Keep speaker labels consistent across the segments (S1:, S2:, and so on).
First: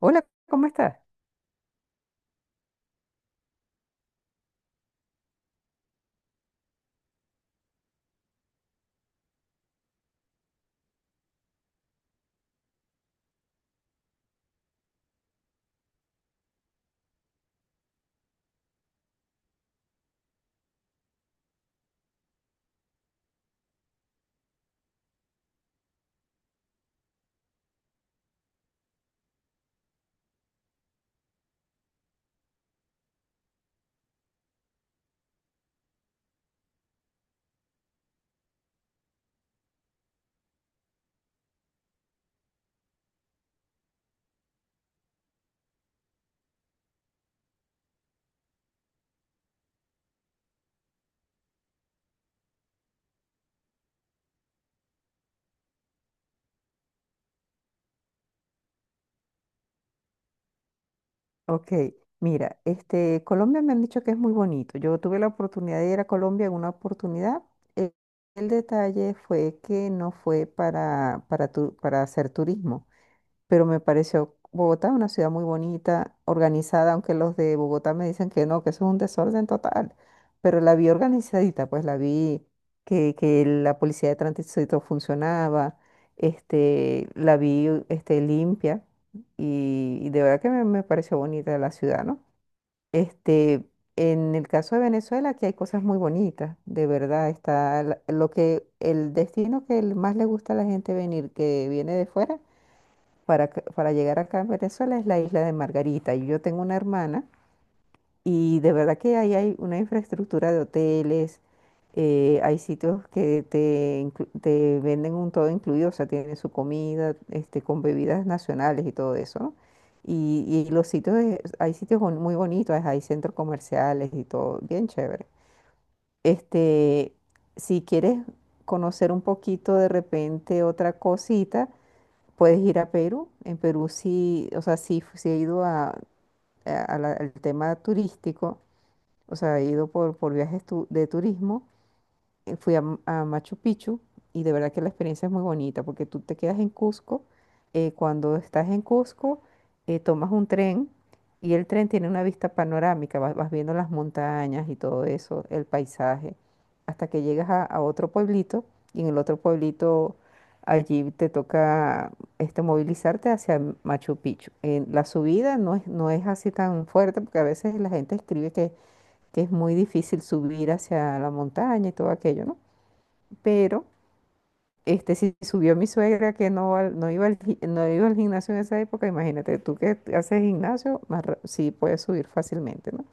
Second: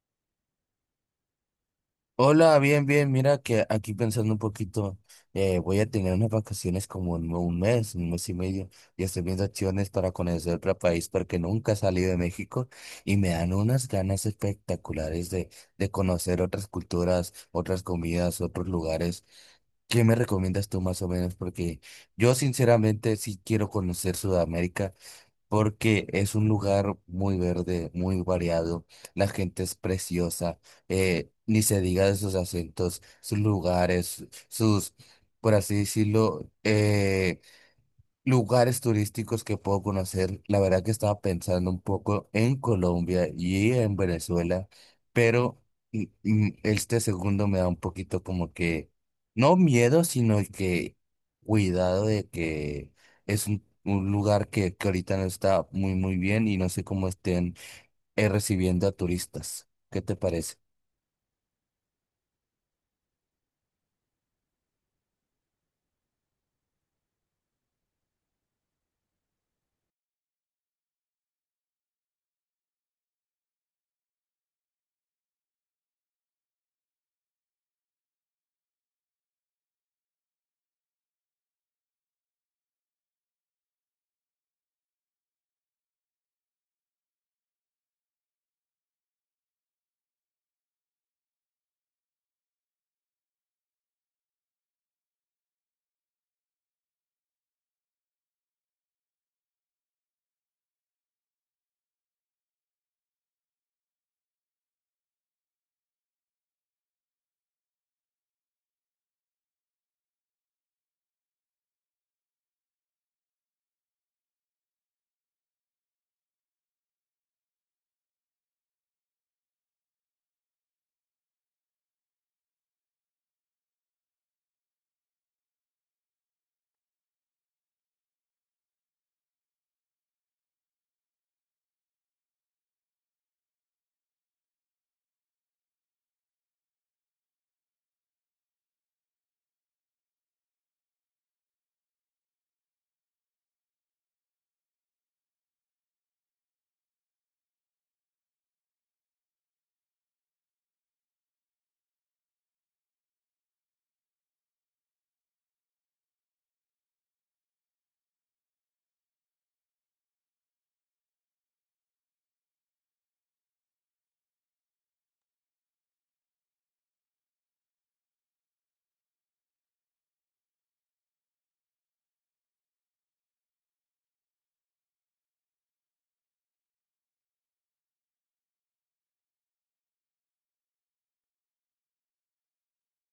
S1: Hola, ¿cómo estás?
S2: Hola, bien, bien. Mira que aquí pensando un poquito, voy a tener unas vacaciones como en un mes y medio, y estoy viendo acciones para conocer otro país porque nunca he salido de México y me dan unas ganas espectaculares de conocer otras culturas, otras comidas, otros lugares. ¿Qué me recomiendas tú más o menos? Porque yo sinceramente sí quiero conocer Sudamérica porque es un lugar muy verde, muy variado, la gente es preciosa, ni se diga de sus acentos, sus lugares, sus, por así decirlo, lugares turísticos que puedo conocer. La verdad que estaba pensando un poco en Colombia y en Venezuela, pero este segundo me da un poquito como que, no miedo, sino que cuidado de que es un lugar que ahorita no está muy, muy bien y no sé cómo estén recibiendo a turistas. ¿Qué te parece?
S1: Ok, mira, este, Colombia me han dicho que es muy bonito. Yo tuve la oportunidad de ir a Colombia en una oportunidad. El, el detalle fue que no fue para hacer turismo. Pero me pareció Bogotá una ciudad muy bonita, organizada, aunque los de Bogotá me dicen que no, que eso es un desorden total, pero la vi organizadita, pues la vi que la policía de tránsito funcionaba, este, la vi este, limpia y de verdad que me pareció bonita la ciudad, ¿no? Este, en el caso de Venezuela, aquí hay cosas muy bonitas, de verdad, está lo que el destino que más le gusta a la gente venir, que viene de fuera para, para llegar acá en Venezuela es la isla de Margarita. Y yo tengo una hermana y de verdad que ahí hay una infraestructura de hoteles, hay sitios que te, te venden un todo incluido, o sea, tienen su comida, este, con bebidas nacionales y todo eso, ¿no? Y los sitios, hay sitios muy bonitos, hay centros comerciales y todo, bien chévere. Este, si quieres conocer un poquito de repente otra cosita, puedes ir a Perú. En Perú sí, o sea, sí, sí he ido a, al tema turístico, o sea, he ido por, de turismo, fui a Machu Picchu y de verdad que la experiencia es muy bonita porque tú te quedas en Cusco. Cuando estás en Cusco, tomas un tren y el tren tiene una vista panorámica, vas, vas viendo las montañas y todo eso, el paisaje, hasta que llegas a otro pueblito y en el otro pueblito allí te toca este, movilizarte hacia Machu Picchu. La subida no es, no es así tan fuerte porque a veces la gente escribe que es muy difícil subir hacia la montaña y todo aquello, ¿no? Pero este, si subió mi suegra que no, no, no iba al gimnasio en esa época, imagínate, tú que haces gimnasio, más, sí puedes subir fácilmente, ¿no?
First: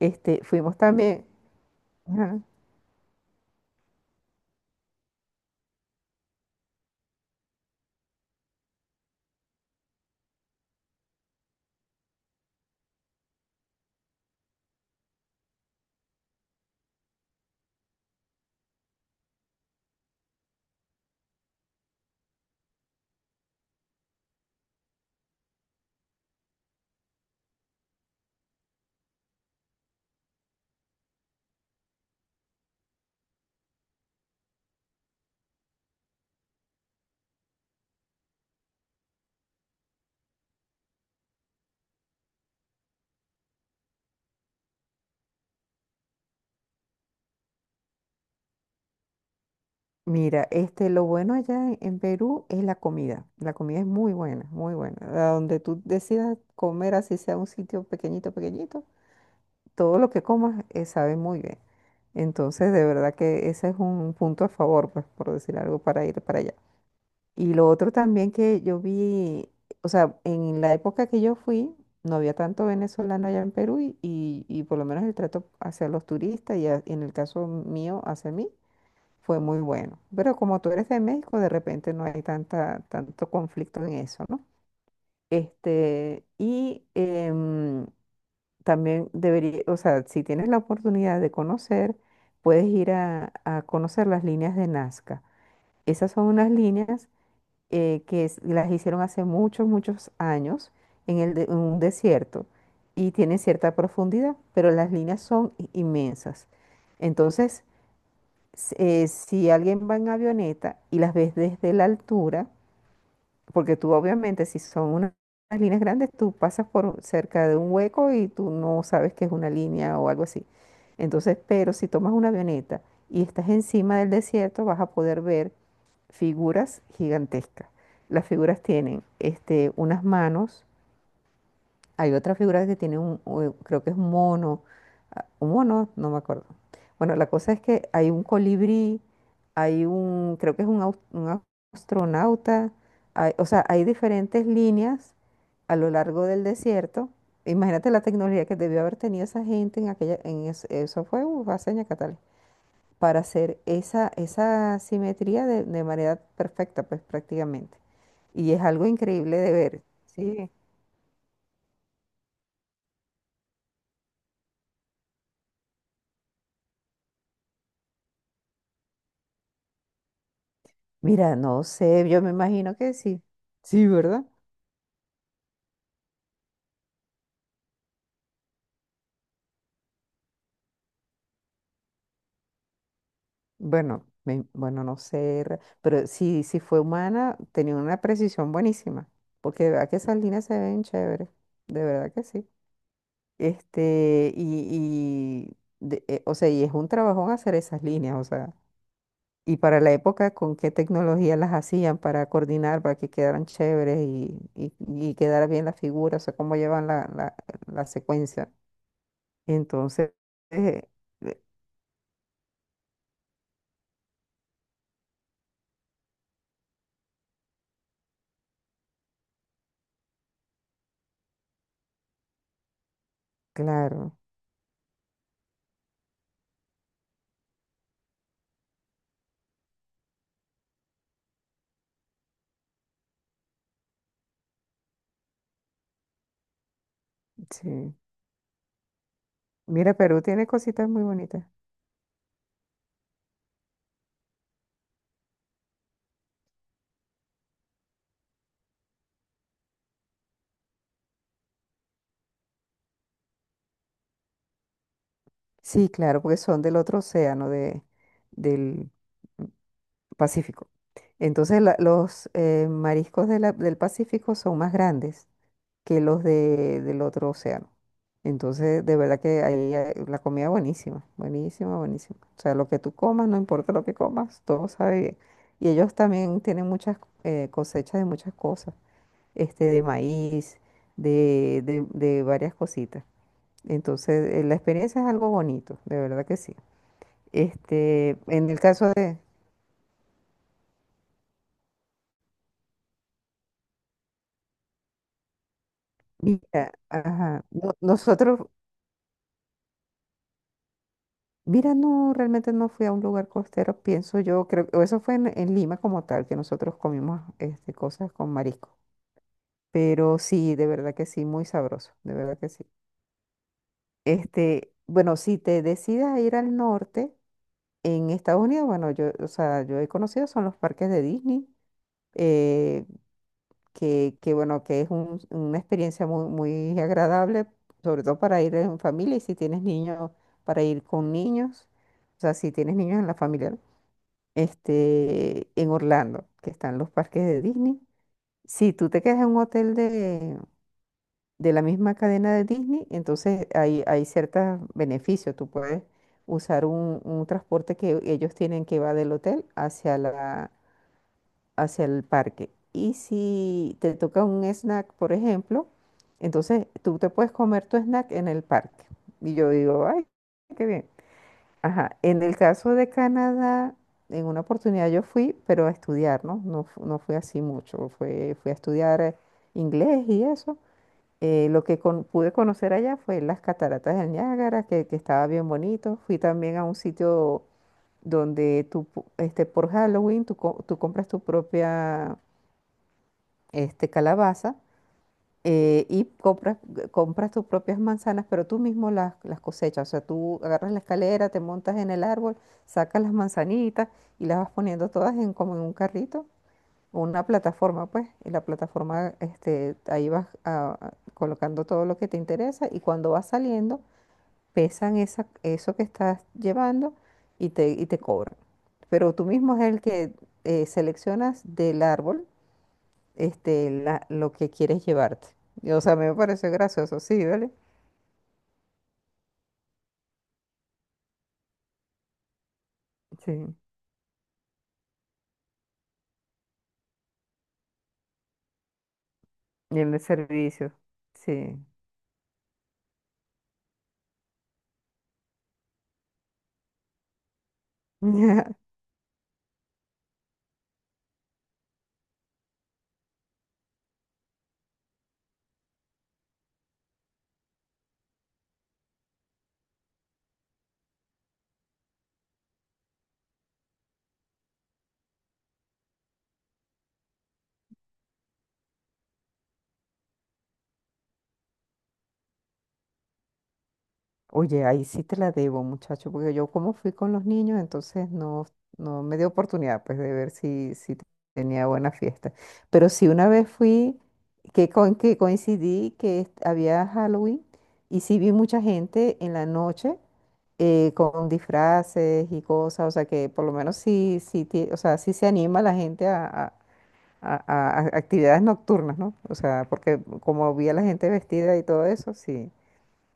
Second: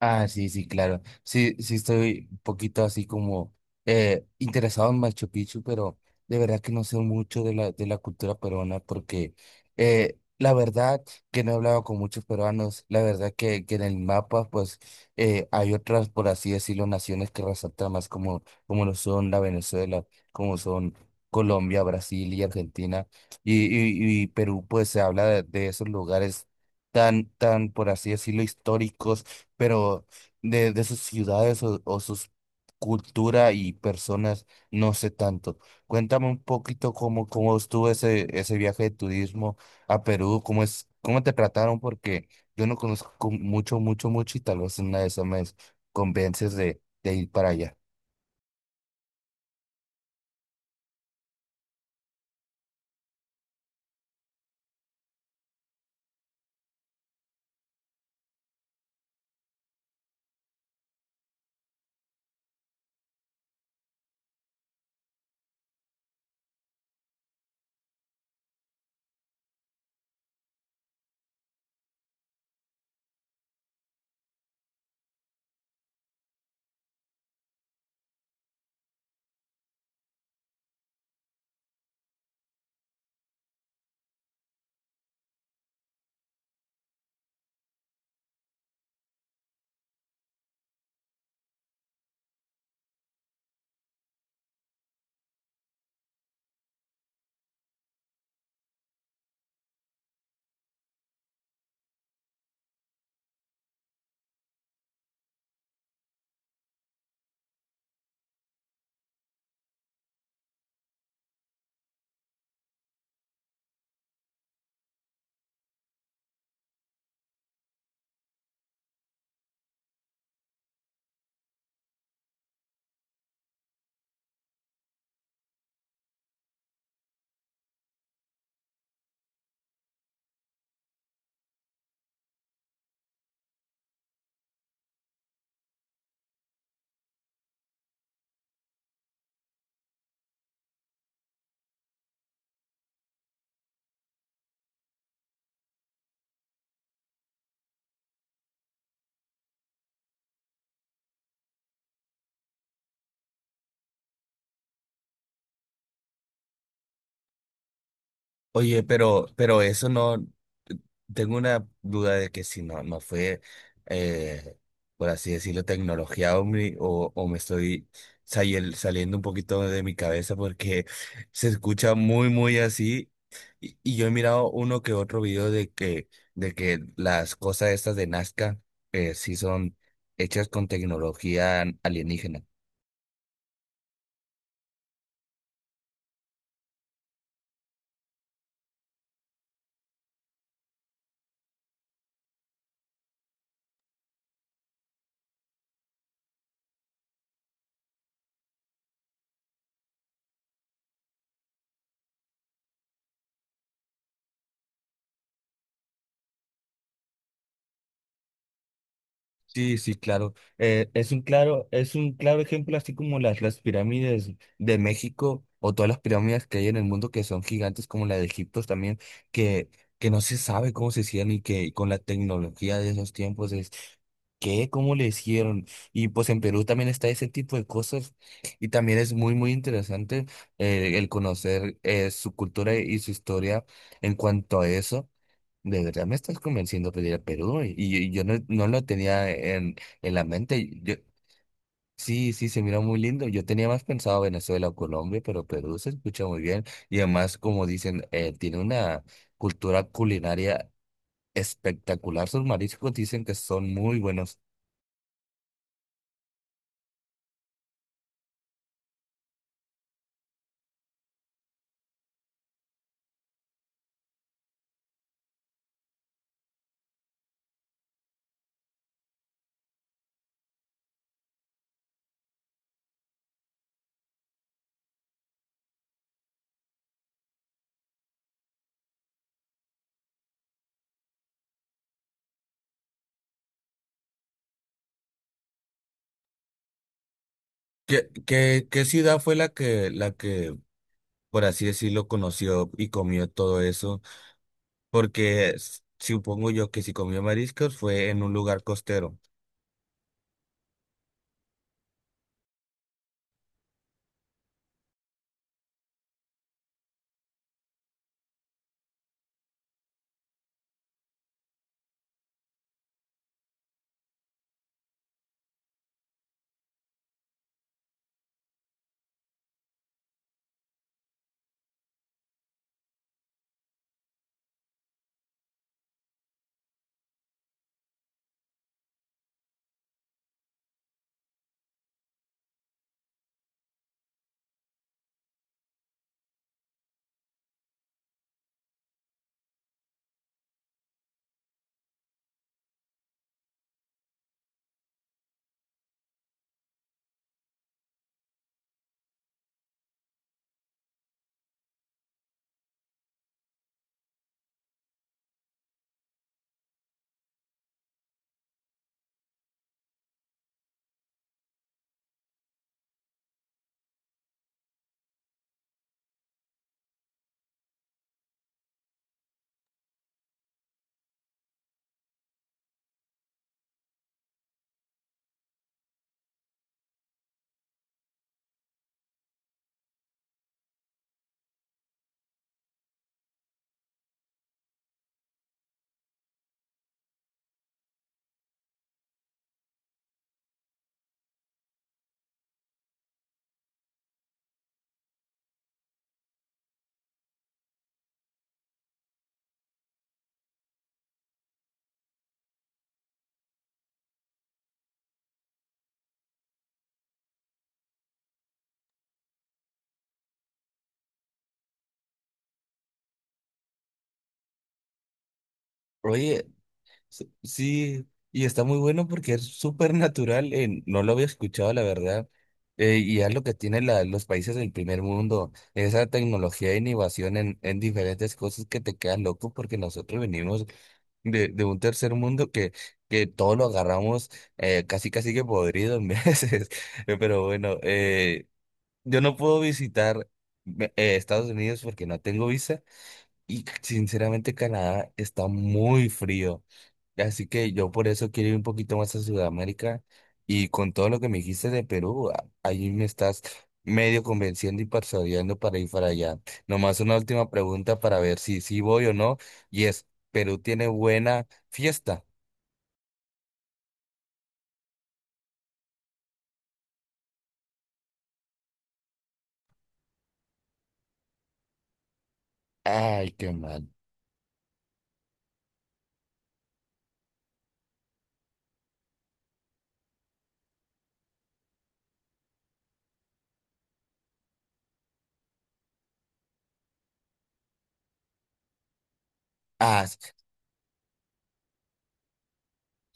S2: Ah, sí, sí,
S1: fuimos
S2: claro.
S1: también.
S2: Sí, sí estoy un
S1: Ajá.
S2: poquito así como interesado en Machu Picchu, pero de verdad que no sé mucho de de la cultura peruana porque, la verdad que no he hablado con muchos peruanos. La verdad que en el mapa pues, hay otras, por así decirlo, naciones que resaltan más como, como lo son la Venezuela, como son Colombia, Brasil y Argentina. Y Perú pues se habla de esos lugares tan, tan, por así decirlo, históricos, pero de sus ciudades o sus cultura y personas no sé tanto. Cuéntame un poquito cómo, cómo estuvo ese, ese viaje de turismo a Perú, cómo es, cómo te trataron, porque yo no conozco mucho, mucho, mucho y tal vez en una de esas me convences de ir para allá.
S1: Mira, este, lo bueno allá en Perú es la comida. La comida es muy buena, muy buena. A donde tú decidas comer, así sea un sitio pequeñito, pequeñito, todo lo que comas sabe muy bien. Entonces, de verdad que ese es un punto a favor, pues, por decir algo, para ir para allá. Y lo otro también que yo vi, o sea, en la época que yo fui, no había tanto venezolano allá en Perú y, y por lo menos el trato hacia los turistas y en el caso mío hacia mí fue muy bueno. Pero como tú eres de México, de repente no hay tanta, tanto conflicto en eso, ¿no? Este, y también debería, o sea, si tienes la oportunidad de conocer, puedes ir a conocer las líneas de Nazca. Esas son unas líneas las hicieron hace muchos, muchos años en, en un desierto y tienen cierta profundidad, pero las líneas son inmensas. Entonces, si alguien va en avioneta y las ves desde la altura, porque tú obviamente si son unas líneas grandes, tú pasas por cerca de un hueco y tú no sabes que es una línea o algo así. Entonces, pero si tomas una avioneta y estás encima del desierto, vas a poder ver figuras gigantescas. Las figuras tienen este, unas manos, hay otra figura que tiene un, creo que es un mono, ah, un mono, no me acuerdo. Bueno, la cosa es que hay un colibrí, hay un, creo que es un, astronauta, o sea, hay diferentes líneas a lo largo del desierto. Imagínate la tecnología que debió haber tenido esa gente en aquella, en eso fue, hace años catales, para hacer esa, esa simetría de manera perfecta, pues prácticamente. Y es
S2: Oye,
S1: algo increíble de
S2: pero
S1: ver,
S2: eso no,
S1: ¿sí?
S2: tengo una duda de que si no, no fue, eh, por así decirlo, tecnología hombre, o me estoy saliendo un poquito de mi cabeza porque
S1: Mira,
S2: se
S1: no
S2: escucha
S1: sé, yo
S2: muy,
S1: me
S2: muy
S1: imagino que
S2: así.
S1: sí. Sí,
S2: Y yo he
S1: ¿verdad?
S2: mirado uno que otro video de que las cosas estas de Nazca, sí son hechas con tecnología alienígena.
S1: Bueno, bueno, no sé, pero sí, si fue humana, tenía una precisión buenísima, porque de verdad que esas líneas se ven chéveres, de verdad que sí. Este, y o sea, y es un trabajón hacer esas líneas, o sea, y para la época, con qué tecnología las hacían para coordinar, para que quedaran chéveres y quedara bien la figura, o sea, cómo llevan la, la, la secuencia.
S2: Sí, sí,
S1: Entonces,
S2: claro.
S1: eh,
S2: Es un
S1: eh,
S2: claro, es un claro ejemplo, así como las pirámides de México o todas las pirámides que hay en el mundo que son gigantes, como la de Egipto también, que, que no se sabe cómo se hicieron y que con la tecnología de esos tiempos es
S1: claro,
S2: ¿qué? ¿Cómo le hicieron? Y pues en Perú también está ese tipo de cosas y también es muy, muy interesante, el conocer su cultura y su historia en cuanto a eso. De verdad me estás convenciendo a pedir a Perú
S1: sí.
S2: y yo no, no lo tenía
S1: Mira,
S2: en
S1: Perú
S2: la
S1: tiene
S2: mente.
S1: cositas
S2: Yo,
S1: muy bonitas.
S2: sí, sí, se mira muy lindo. Yo tenía más pensado Venezuela o Colombia, pero Perú se escucha muy bien y además, como dicen, tiene una cultura culinaria espectacular. Sus mariscos dicen que son muy buenos.
S1: Sí, claro, porque son del otro océano, de, del Pacífico. Entonces, los mariscos de del Pacífico son más grandes que los de, del otro océano. Entonces, de verdad que ahí la comida buenísima, buenísima, buenísima. O sea, lo que tú comas, no importa lo que comas, todo sabe bien. Y ellos también tienen muchas cosechas de muchas cosas. Este, de maíz, de, de varias cositas. Entonces, la experiencia es algo bonito, de verdad que sí.
S2: ¿Qué,
S1: Este, en el
S2: qué, qué
S1: caso de,
S2: ciudad fue la que, por así decirlo, conoció y comió todo eso? Porque supongo yo
S1: mira,
S2: que si comió
S1: ajá,
S2: mariscos fue en un
S1: nosotros,
S2: lugar costero.
S1: mira, no, realmente no fui a un lugar costero, pienso yo, creo que eso fue en Lima como tal, que nosotros comimos este, cosas con marisco. Pero sí, de verdad que sí, muy sabroso, de verdad que sí. Este, bueno, si te decidas a ir al norte, en Estados Unidos, bueno, yo, o sea, yo he conocido son los parques de Disney, eh, que, bueno, que es una experiencia muy, muy agradable, sobre todo para ir en familia y si tienes niños, para ir con niños, o sea, si tienes niños en la familia, ¿no? Este, en Orlando, que están los parques de Disney. Si tú te quedas en un hotel de la misma cadena de Disney, entonces hay ciertos beneficios. Tú puedes usar un transporte que ellos tienen que va del hotel hacia la hacia el parque. Y si te toca un snack, por ejemplo, entonces tú te puedes comer tu snack en el parque. Y yo digo, ay, qué bien. Ajá, en el caso de Canadá, en una oportunidad yo fui, pero a estudiar, ¿no? No, no fui así mucho, fue, fui a estudiar inglés y eso. Pude conocer allá fue las cataratas del Niágara, que estaba bien bonito. Fui también a un sitio donde tú, este, por Halloween, tú, tú compras tu propia este, calabaza y compras, compras tus propias manzanas, pero tú mismo las cosechas. O sea, tú agarras la escalera, te montas en el árbol, sacas las manzanitas y las vas poniendo todas en, como en un carrito o una plataforma, pues. Y la plataforma, este, ahí vas colocando todo lo que te interesa y cuando vas saliendo, pesan esa, eso que estás llevando y te cobran. Pero tú mismo es el que seleccionas del árbol este, lo que quieres llevarte. Y, o sea, me
S2: Oye,
S1: parece gracioso, sí,
S2: S-
S1: ¿vale?
S2: sí, y está muy bueno porque es súper natural. No lo había escuchado, la verdad. Y es lo que
S1: Sí,
S2: tienen los países del primer mundo, esa tecnología e innovación en diferentes cosas que te quedan loco, porque
S1: y en el
S2: nosotros venimos
S1: servicio, sí.
S2: de un tercer mundo que todo lo agarramos, casi casi que podrido en veces. Pero bueno, yo no puedo visitar Estados Unidos porque no tengo visa y sinceramente Canadá está muy frío. Así que yo por eso quiero ir un poquito más a Sudamérica y con todo lo que me dijiste de Perú, ahí me estás medio convenciendo y persuadiendo para ir para allá. Nomás una última pregunta para ver si sí voy o no, y es, ¿Perú tiene buena fiesta?
S1: Oye, ahí sí te la debo, muchacho, porque yo como fui con los niños, entonces no, no me dio oportunidad pues de ver si, si tenía buena fiesta. Pero sí una
S2: Ay,
S1: vez
S2: qué mal.
S1: fui, que, con, que coincidí que había Halloween y sí vi mucha gente en la noche con disfraces y cosas, o sea que por lo menos sí, sí, o sea, sí se anima la gente a, a actividades nocturnas, ¿no? O sea, porque
S2: Ah,
S1: como vi a la gente vestida y todo eso, sí,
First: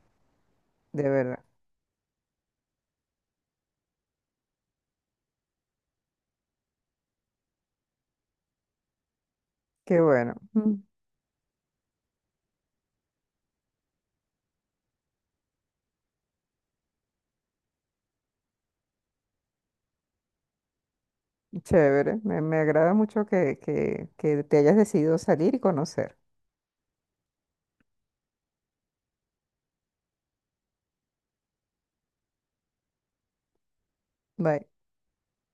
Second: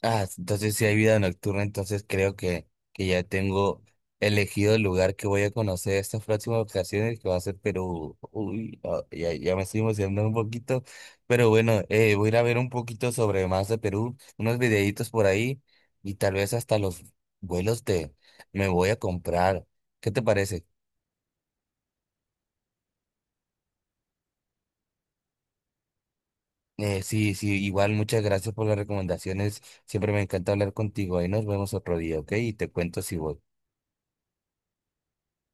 S2: ah, entonces si hay
S1: de
S2: vida
S1: verdad.
S2: nocturna, entonces creo que ya tengo elegido el lugar que voy a conocer estas próximas ocasiones, que va a ser Perú. Uy, ah, ya, ya me estoy
S1: Qué
S2: emocionando un
S1: bueno.
S2: poquito, pero bueno, voy a ir a ver un poquito sobre más de Perú, unos videitos por ahí y tal vez hasta los vuelos de me voy a comprar. ¿Qué te parece?
S1: Chévere, me agrada mucho que te hayas decidido salir y conocer.
S2: Sí, sí, igual muchas gracias por las recomendaciones. Siempre me encanta hablar contigo. Ahí nos vemos otro día, ¿ok? Y te cuento si voy.
S1: Bye.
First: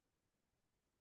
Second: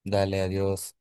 S2: Dale, adiós.